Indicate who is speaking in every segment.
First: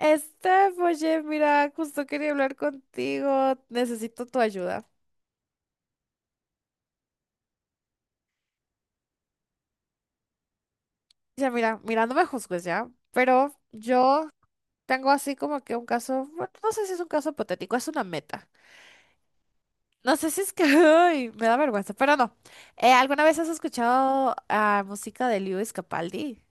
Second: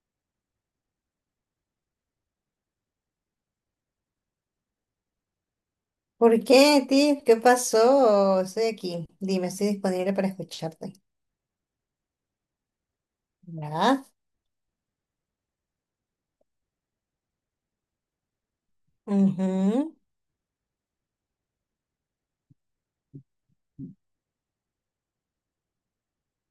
Speaker 1: Steph, oye, mira, justo quería hablar contigo. Necesito tu ayuda.
Speaker 2: ¿Por qué, Tiff? ¿Qué pasó? Estoy aquí. Dime, estoy disponible para escucharte.
Speaker 1: Ya, mira, no me juzgues ya, pero
Speaker 2: ¿Verdad?
Speaker 1: yo tengo así como que un caso, bueno, no sé si es un caso hipotético, es una meta.
Speaker 2: Ujú.
Speaker 1: No sé si es que, ay, me da vergüenza, pero no. ¿Alguna vez has escuchado música de Lewis Capaldi?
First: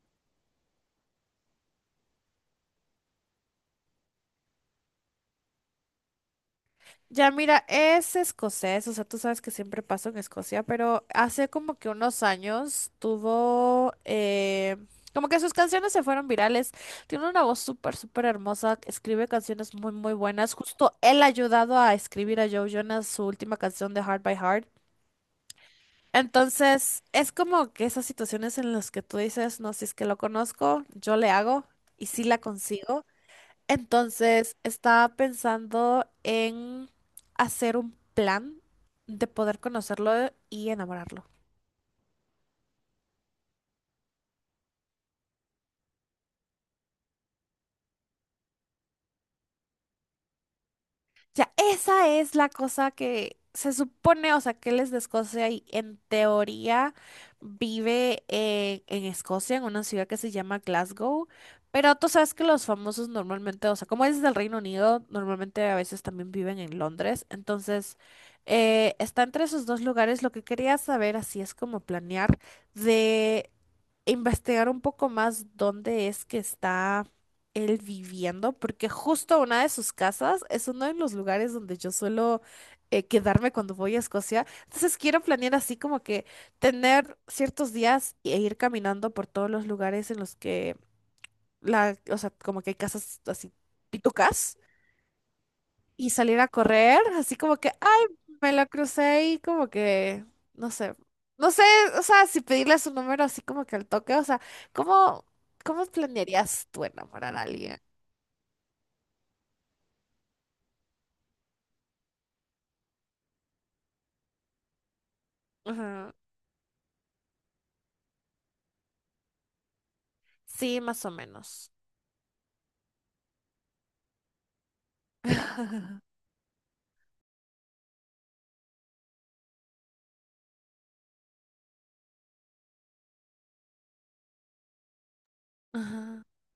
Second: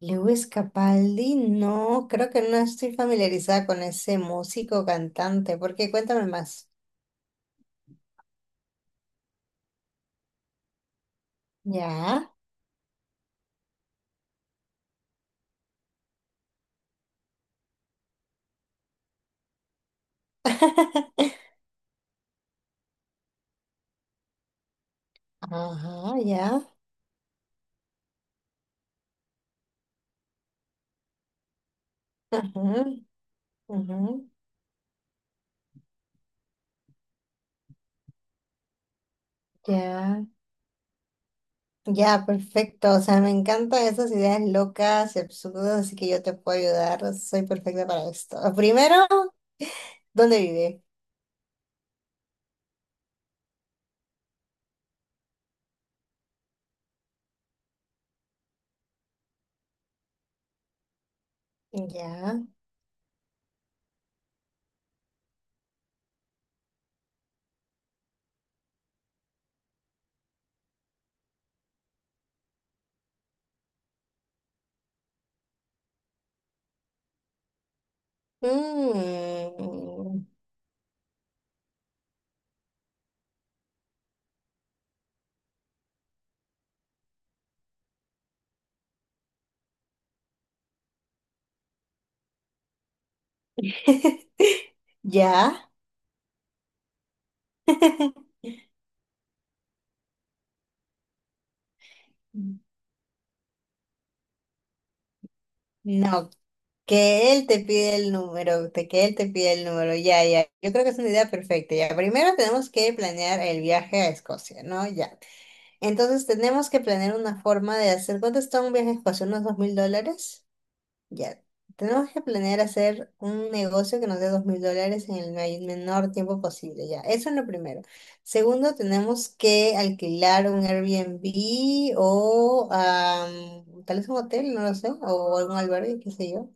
Speaker 2: Lewis Capaldi, no, creo que no estoy familiarizada con ese músico cantante. ¿Por qué? Cuéntame más.
Speaker 1: Ya mira, es escocés, o sea, tú sabes que siempre pasó en Escocia, pero hace como que unos
Speaker 2: ¿Ya?
Speaker 1: años tuvo, como que sus canciones se fueron virales. Tiene una voz súper, súper hermosa, escribe canciones muy, muy buenas. Justo él ha ayudado a escribir a Joe Jonas su última canción de Heart by Heart.
Speaker 2: Ajá, ya.
Speaker 1: Entonces, es como que esas situaciones en las que tú dices, no, si es que lo conozco, yo le hago y sí la
Speaker 2: Ajá,
Speaker 1: consigo.
Speaker 2: ajá,
Speaker 1: Entonces, estaba pensando en hacer un plan de poder conocerlo
Speaker 2: ya.
Speaker 1: y enamorarlo.
Speaker 2: Ya, perfecto. O sea, me encantan esas ideas locas y absurdas, así que yo te puedo ayudar. Soy perfecta para esto. Primero, ¿dónde vive?
Speaker 1: Sea, esa es la cosa que se supone, o sea, que él es de Escocia y en teoría vive en Escocia, en una ciudad que se llama Glasgow. Pero tú sabes
Speaker 2: Ya.
Speaker 1: que los famosos normalmente, o sea, como es del Reino Unido, normalmente a veces también viven en Londres. Entonces, está entre esos dos lugares. Lo que quería saber, así es como planear, de investigar un poco más dónde es que está él viviendo, porque justo una de sus
Speaker 2: Mm,
Speaker 1: casas es uno de los lugares donde yo suelo quedarme cuando voy a Escocia. Entonces quiero planear así como que tener ciertos días e ir caminando por todos los lugares en los que la, o sea, como que hay casas así pitucas
Speaker 2: ya.
Speaker 1: y salir a correr, así como que, ay, me la crucé y como que, no sé, no sé, o sea, si pedirle su número así como que al toque, o sea, ¿cómo, cómo
Speaker 2: No,
Speaker 1: planearías tú
Speaker 2: que
Speaker 1: enamorar a
Speaker 2: él te
Speaker 1: alguien?
Speaker 2: pide el número, ya, ya. Yo creo que es una idea perfecta, ya. Primero tenemos que planear el viaje a Escocia, ¿no? Ya.
Speaker 1: Ujú.
Speaker 2: Entonces tenemos que planear una forma de hacer, ¿cuánto está un viaje a Escocia? ¿Unos $2,000?
Speaker 1: Sí, más o
Speaker 2: Ya,
Speaker 1: menos.
Speaker 2: tenemos que planear hacer un negocio que nos dé $2,000 en el menor tiempo posible, ya. Eso es lo primero. Segundo, tenemos que alquilar un Airbnb o tal vez un hotel, no lo sé, o algún albergue, qué
Speaker 1: Ajá,
Speaker 2: sé yo,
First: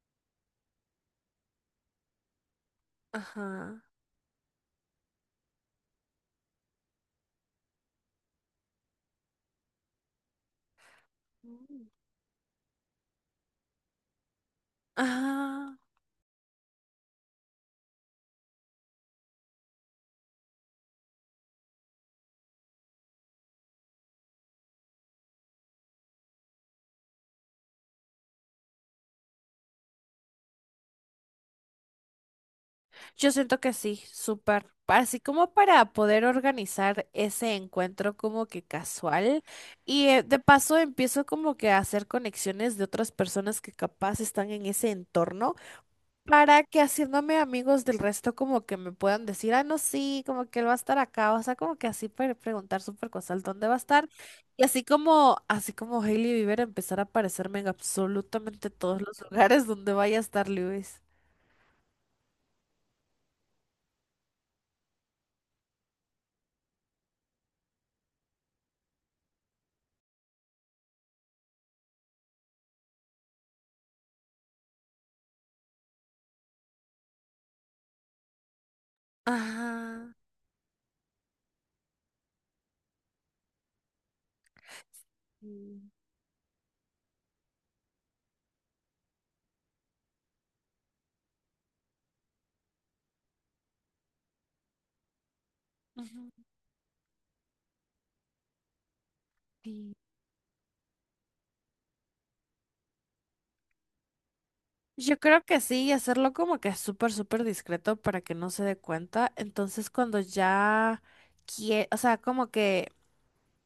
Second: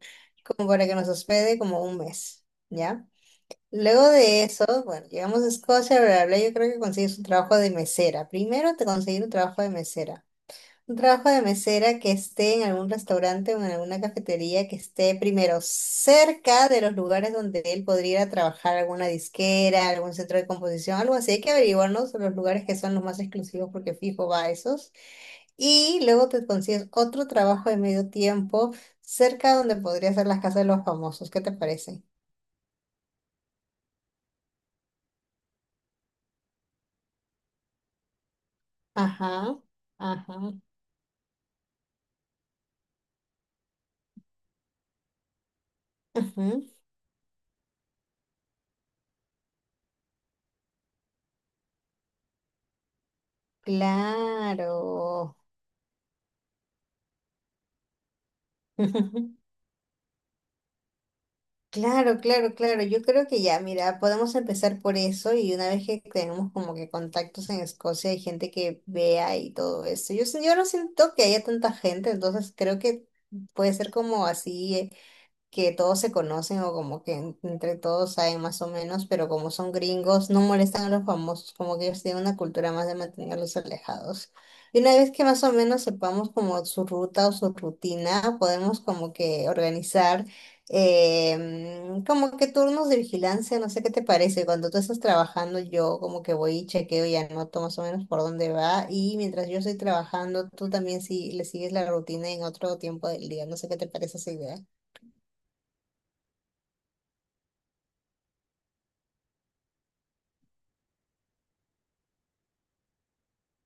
Speaker 2: como para que nos hospede como un mes, ¿ya?
Speaker 1: ajá.
Speaker 2: Luego de eso, bueno, llegamos a Escocia, bla, bla, bla, yo creo que consigues un trabajo de mesera. Primero te conseguir un trabajo de mesera. Un trabajo de
Speaker 1: Mm.
Speaker 2: mesera que esté en algún restaurante o en alguna cafetería que esté primero
Speaker 1: Ajá.
Speaker 2: cerca de los lugares donde él podría ir a trabajar, alguna disquera, algún centro de composición, algo así. Hay que averiguarnos los lugares que son los más exclusivos porque fijo va a esos. Y luego te consigues otro trabajo de medio tiempo cerca donde podría ser las casas de los famosos. ¿Qué te parece?
Speaker 1: Yo siento que sí, súper. Así como para poder organizar ese encuentro como que casual.
Speaker 2: Ajá,
Speaker 1: Y de
Speaker 2: ajá,
Speaker 1: paso empiezo como que a hacer conexiones de otras personas que capaz están en ese entorno para
Speaker 2: ujú,
Speaker 1: que haciéndome amigos del resto como que me puedan decir, ah, no, sí, como que él va a estar acá, o sea, como que así preguntar súper cosas, ¿dónde va a estar? Y
Speaker 2: claro.
Speaker 1: así como Hailey Bieber empezar a aparecerme en absolutamente todos los lugares donde vaya a estar Lewis.
Speaker 2: Claro, claro, claro. Yo creo que ya, mira, podemos empezar por eso y una vez que tenemos como que contactos en Escocia, hay gente que vea y todo eso. Yo no siento que haya tanta gente, entonces creo que puede ser como así. Que todos se conocen o como que entre todos saben más o menos, pero como son
Speaker 1: Ajá.
Speaker 2: gringos, no molestan a los famosos, como que ellos tienen una cultura más de mantenerlos alejados. Y una vez que más o
Speaker 1: Sí,
Speaker 2: menos sepamos como su ruta o su rutina, podemos como que organizar como que turnos de vigilancia, no sé qué te parece. Cuando tú estás trabajando, yo como
Speaker 1: ujú,
Speaker 2: que voy y chequeo y anoto más o menos por dónde va. Y mientras yo estoy
Speaker 1: sí.
Speaker 2: trabajando, tú también si le sigues la rutina en otro tiempo del día. No sé qué te parece esa idea.
Speaker 1: Yo creo que sí, y hacerlo como que súper, súper discreto para que no se dé cuenta. Entonces, cuando ya quiere, o sea, como que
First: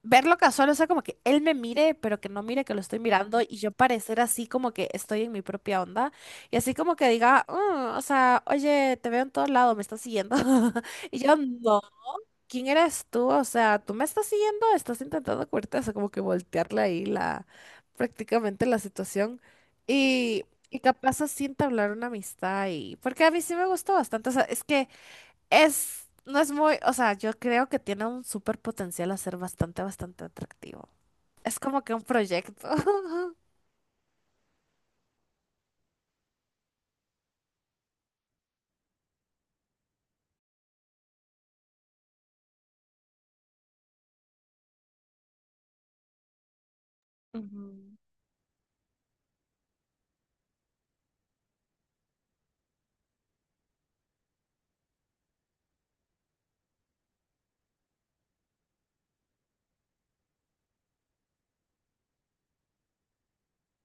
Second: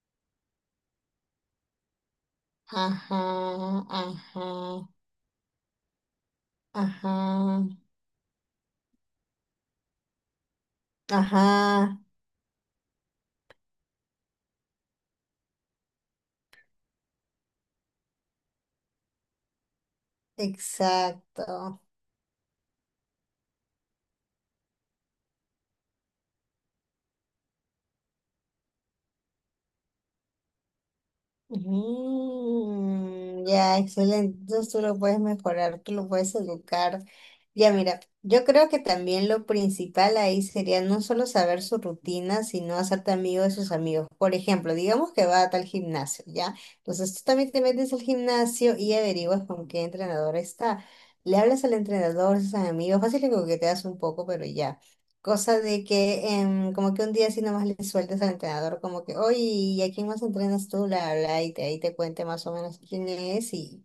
Speaker 1: verlo casual, o sea, como que él me mire, pero que no mire que lo estoy mirando y yo
Speaker 2: Ajá,
Speaker 1: parecer así como
Speaker 2: ajá,
Speaker 1: que estoy en mi propia onda y así como que diga,
Speaker 2: ajá,
Speaker 1: "Mm, o sea, oye, te veo en todos lados, me estás siguiendo". Y yo, no,
Speaker 2: ajá,
Speaker 1: ¿quién eres tú? O sea, tú me estás siguiendo, estás intentando cubrirte, o sea, como que voltearle ahí la, prácticamente la situación y... Y capaz así
Speaker 2: exacto.
Speaker 1: entablar una amistad y... Porque a mí sí me gustó bastante. O sea, es que es, no es muy, o sea, yo creo que tiene un súper potencial a ser bastante, bastante atractivo. Es como que un proyecto.
Speaker 2: Mm, ya, excelente. Entonces tú lo puedes mejorar, tú lo puedes educar. Ya mira, yo creo que también lo principal ahí sería no solo saber su rutina, sino hacerte amigo de sus amigos. Por ejemplo, digamos que va a tal gimnasio, ¿ya? Entonces tú también te metes
Speaker 1: Ujú.
Speaker 2: al gimnasio y averiguas con qué entrenador está. Le hablas al entrenador, a sus amigos, fácil que coqueteas un poco, pero ya. Cosa de que como que un día así nomás le sueltas al entrenador como que, oye, ¿y a quién más entrenas tú? La, bla, bla", y te, ahí te cuente más o menos quién es y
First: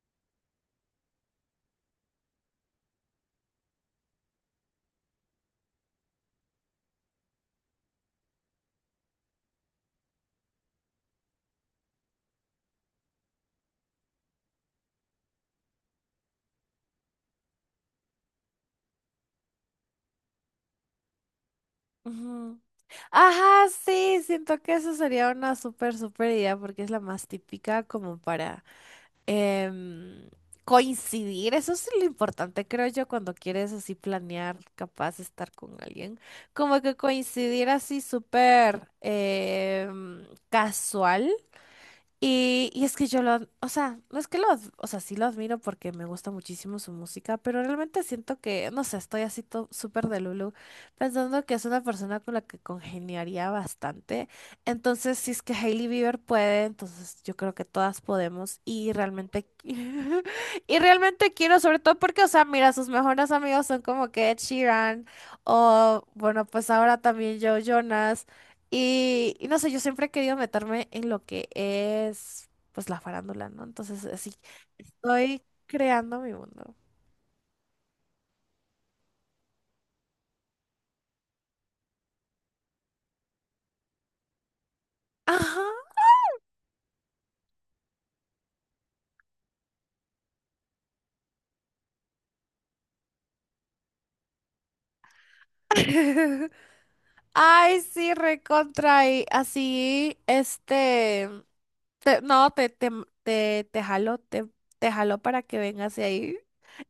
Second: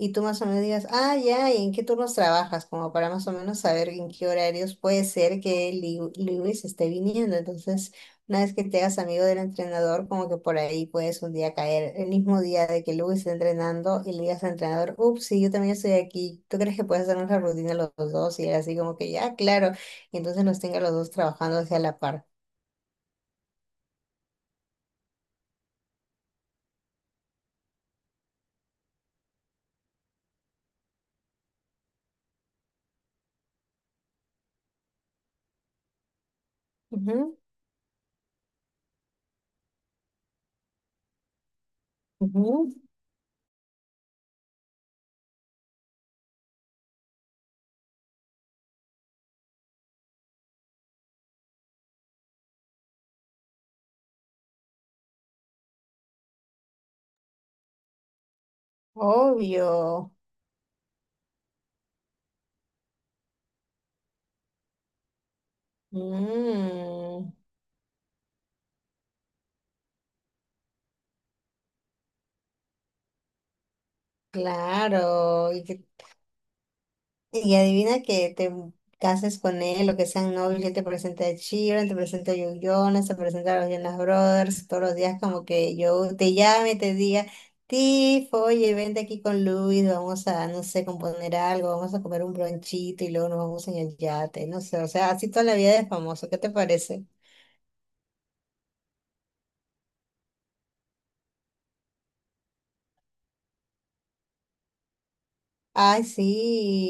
Speaker 2: y tú más o menos digas, ah, ya, ¿y en qué turnos trabajas? Como para más o menos saber en qué horarios puede ser que Lewis esté viniendo. Entonces, una vez que te hagas amigo del entrenador, como que por ahí puedes un día caer, el mismo día de que Lewis esté entrenando y le digas al entrenador, ups, sí, yo también estoy aquí, ¿tú crees que puedes hacer una rutina los dos? Y él así como que, ya, claro, y entonces los tenga los dos trabajando hacia la par.
Speaker 1: Ujú. Ajá, sí, siento que eso sería una súper, súper idea porque es la más típica como para em, coincidir. Eso es lo importante, creo yo, cuando quieres así planear, capaz de estar con alguien. Como que
Speaker 2: Ujú,
Speaker 1: coincidir así súper casual. Y,
Speaker 2: ujú,
Speaker 1: y es que yo lo, o sea, no es que lo, o sea, sí lo admiro porque me gusta muchísimo su música, pero realmente siento que, no sé, estoy así súper de Lulu, pensando que es una persona con la que congeniaría bastante. Entonces, si es que Hailey Bieber puede, entonces yo creo que todas podemos y realmente,
Speaker 2: obvio.
Speaker 1: qui- y realmente quiero, sobre todo porque, o sea, mira, sus mejores amigos son como que Ed Sheeran o, bueno, pues ahora
Speaker 2: Mm,
Speaker 1: también Joe Jonas. Y no sé, yo siempre he querido meterme en lo que es, pues, la farándula, ¿no? Entonces, así, estoy
Speaker 2: claro. ¿Y qué?
Speaker 1: creando mi mundo.
Speaker 2: Y adivina que te cases con él o que sean novios, él te presenta a Chiron, te presenta a Joe Jonas, te presenta a los Jonas Brothers, todos los días como
Speaker 1: Ajá.
Speaker 2: que yo te llame, te diga, Tifo, oye, vente aquí con Luis, vamos a, no sé, componer algo, vamos a comer un bronchito y luego nos vamos en el yate, no sé, o sea, así toda la vida de famoso, ¿qué te parece?
Speaker 1: Ay, sí, recontra. Y así, este. No, te jalo, te jalo para que vengas de
Speaker 2: Ay,
Speaker 1: ahí.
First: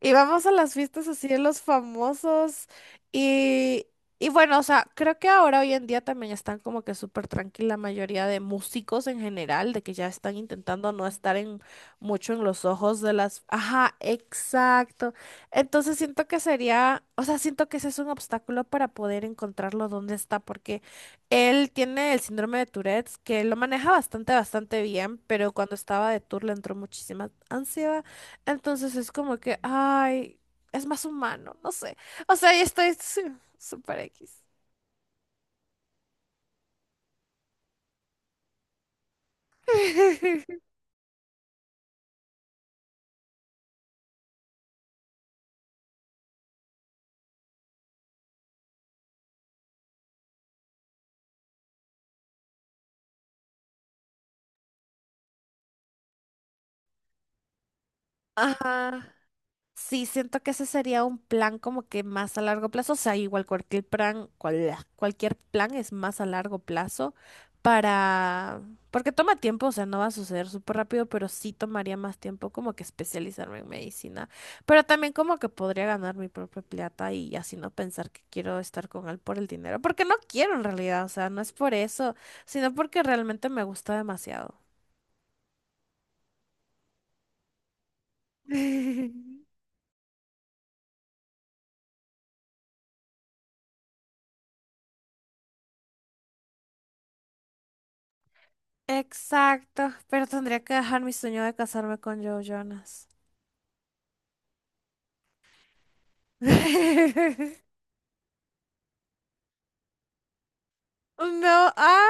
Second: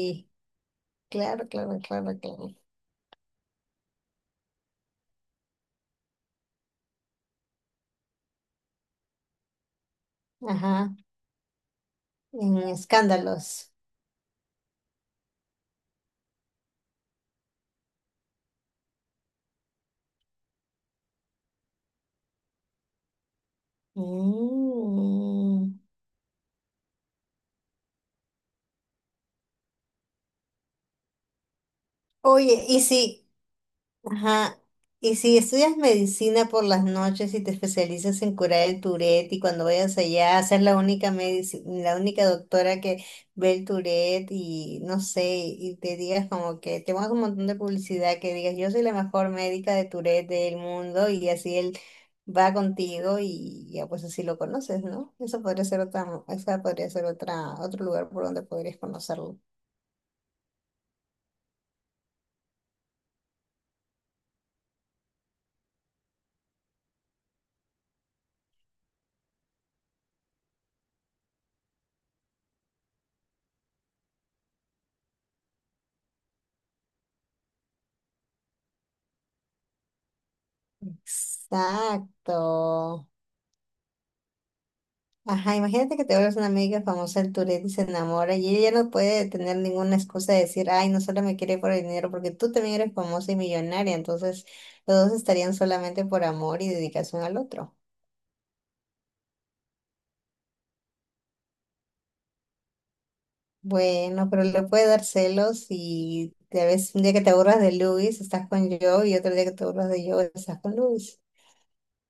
Speaker 1: Y vamos a las fiestas así de
Speaker 2: claro,
Speaker 1: los
Speaker 2: claro, claro, claro.
Speaker 1: famosos. Y, y bueno, o sea, creo que ahora hoy en día también están como que súper tranquila la mayoría de músicos en general, de que ya están intentando
Speaker 2: Ajá,
Speaker 1: no estar en mucho en
Speaker 2: en
Speaker 1: los ojos de las...
Speaker 2: escándalos.
Speaker 1: Ajá, exacto. Entonces siento que sería, o sea, siento que ese es un obstáculo para poder encontrarlo dónde está, porque él tiene el síndrome de Tourette, que lo maneja bastante, bastante bien, pero cuando
Speaker 2: Mm.
Speaker 1: estaba de tour le entró muchísima ansiedad. Entonces es como que, ay, es más humano, no sé. O sea, yo
Speaker 2: Oye, y
Speaker 1: estoy
Speaker 2: si,
Speaker 1: súper X.
Speaker 2: ajá. Y si estudias medicina por las noches y te especializas en curar el Tourette y cuando vayas allá, ser la única la única doctora que ve el Tourette y no sé, y te digas como que te pongas un montón de publicidad que digas yo soy la mejor médica de Tourette del mundo y así él va contigo y ya pues así lo conoces, ¿no? Eso podría ser otra, esa podría ser otra, otro lugar por donde podrías
Speaker 1: Ajá.
Speaker 2: conocerlo.
Speaker 1: Sí, siento que ese sería un plan como que más a largo plazo, o sea, igual cualquier plan, cualquier plan es más a largo plazo para, porque toma tiempo, o sea, no va a suceder súper rápido, pero sí tomaría más tiempo como que especializarme en medicina, pero también como que podría ganar mi propia plata y así no pensar que quiero estar con él por el dinero, porque no quiero en realidad, o sea, no es por eso, sino porque
Speaker 2: Exacto.
Speaker 1: realmente me gusta demasiado.
Speaker 2: Ajá, imagínate que te vuelves una amiga famosa del Tourette y se enamora y ella ya no puede tener ninguna excusa de decir, ay, no solo me quiere por el dinero, porque tú también eres famosa y millonaria, entonces los dos estarían solamente por amor y dedicación al otro.
Speaker 1: Exacto, pero tendría que dejar mi sueño de casarme con Joe Jonas.
Speaker 2: Bueno, pero le puede dar celos y tal vez un día que te aburras de Luis estás con yo y otro día que te aburras de yo estás con Luis.
Speaker 1: No, ah,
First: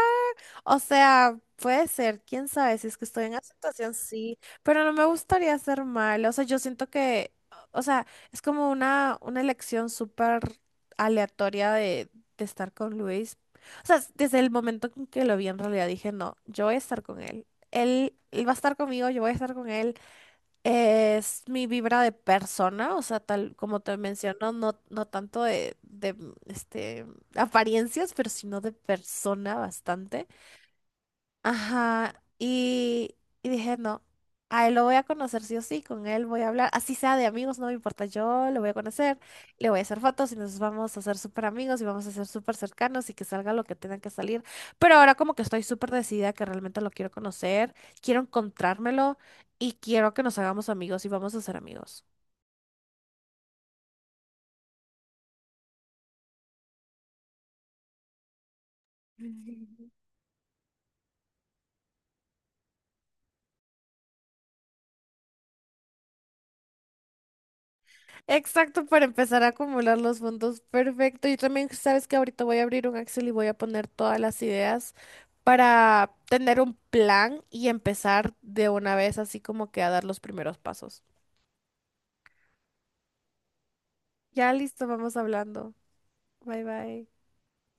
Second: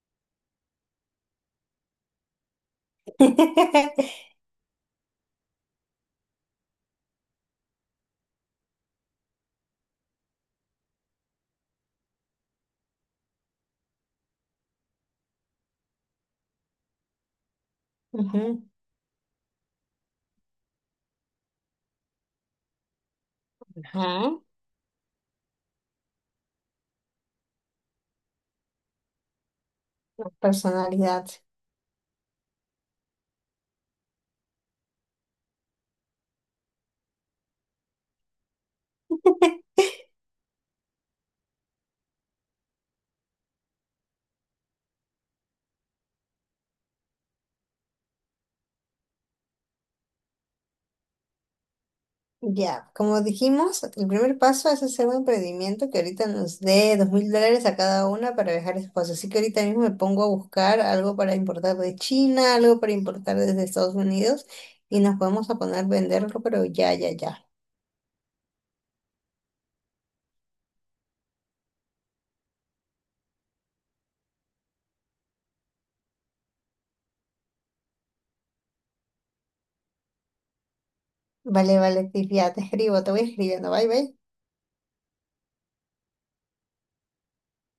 Speaker 1: o sea, puede ser, quién sabe, si es que estoy en aceptación, sí, pero no me gustaría hacer mal, o sea, yo siento que, o sea, es como una elección súper aleatoria de, estar con Luis, o sea, desde el momento en que lo vi en realidad dije, no, yo voy a estar con él, él va a
Speaker 2: Ujú.
Speaker 1: estar conmigo, yo voy a estar con él. Es mi vibra de persona, o sea, tal como te
Speaker 2: Ajá,
Speaker 1: menciono, no, no tanto de este, apariencias, pero sino de persona bastante.
Speaker 2: personalidad.
Speaker 1: Ajá, y dije, no, a él lo voy a conocer sí o sí, con él voy a hablar, así sea de amigos, no me importa, yo lo voy a conocer, le voy a hacer fotos y nos vamos a hacer súper amigos y vamos a ser súper cercanos y que salga lo que tenga que salir. Pero ahora como que estoy súper decidida que realmente lo quiero conocer, quiero encontrármelo y quiero que nos hagamos amigos y vamos a ser amigos.
Speaker 2: Ya, como dijimos, el primer paso es hacer un emprendimiento que ahorita nos dé dos mil dólares a cada una para viajar esposo. Así que ahorita mismo me pongo a buscar algo para importar de China, algo para importar desde Estados Unidos y nos podemos a poner a venderlo, pero ya, ya, ya.
Speaker 1: Exacto, para empezar a acumular los fondos. Perfecto. Yo también, sabes que ahorita voy a abrir un Excel y voy a poner todas las ideas para tener un plan y empezar de una vez, así como que a dar los primeros pasos.
Speaker 2: Vale, vale, Tiff, ya te escribo, te voy escribiendo. Bye, bye.
Speaker 1: Ya listo, vamos hablando. Bye bye.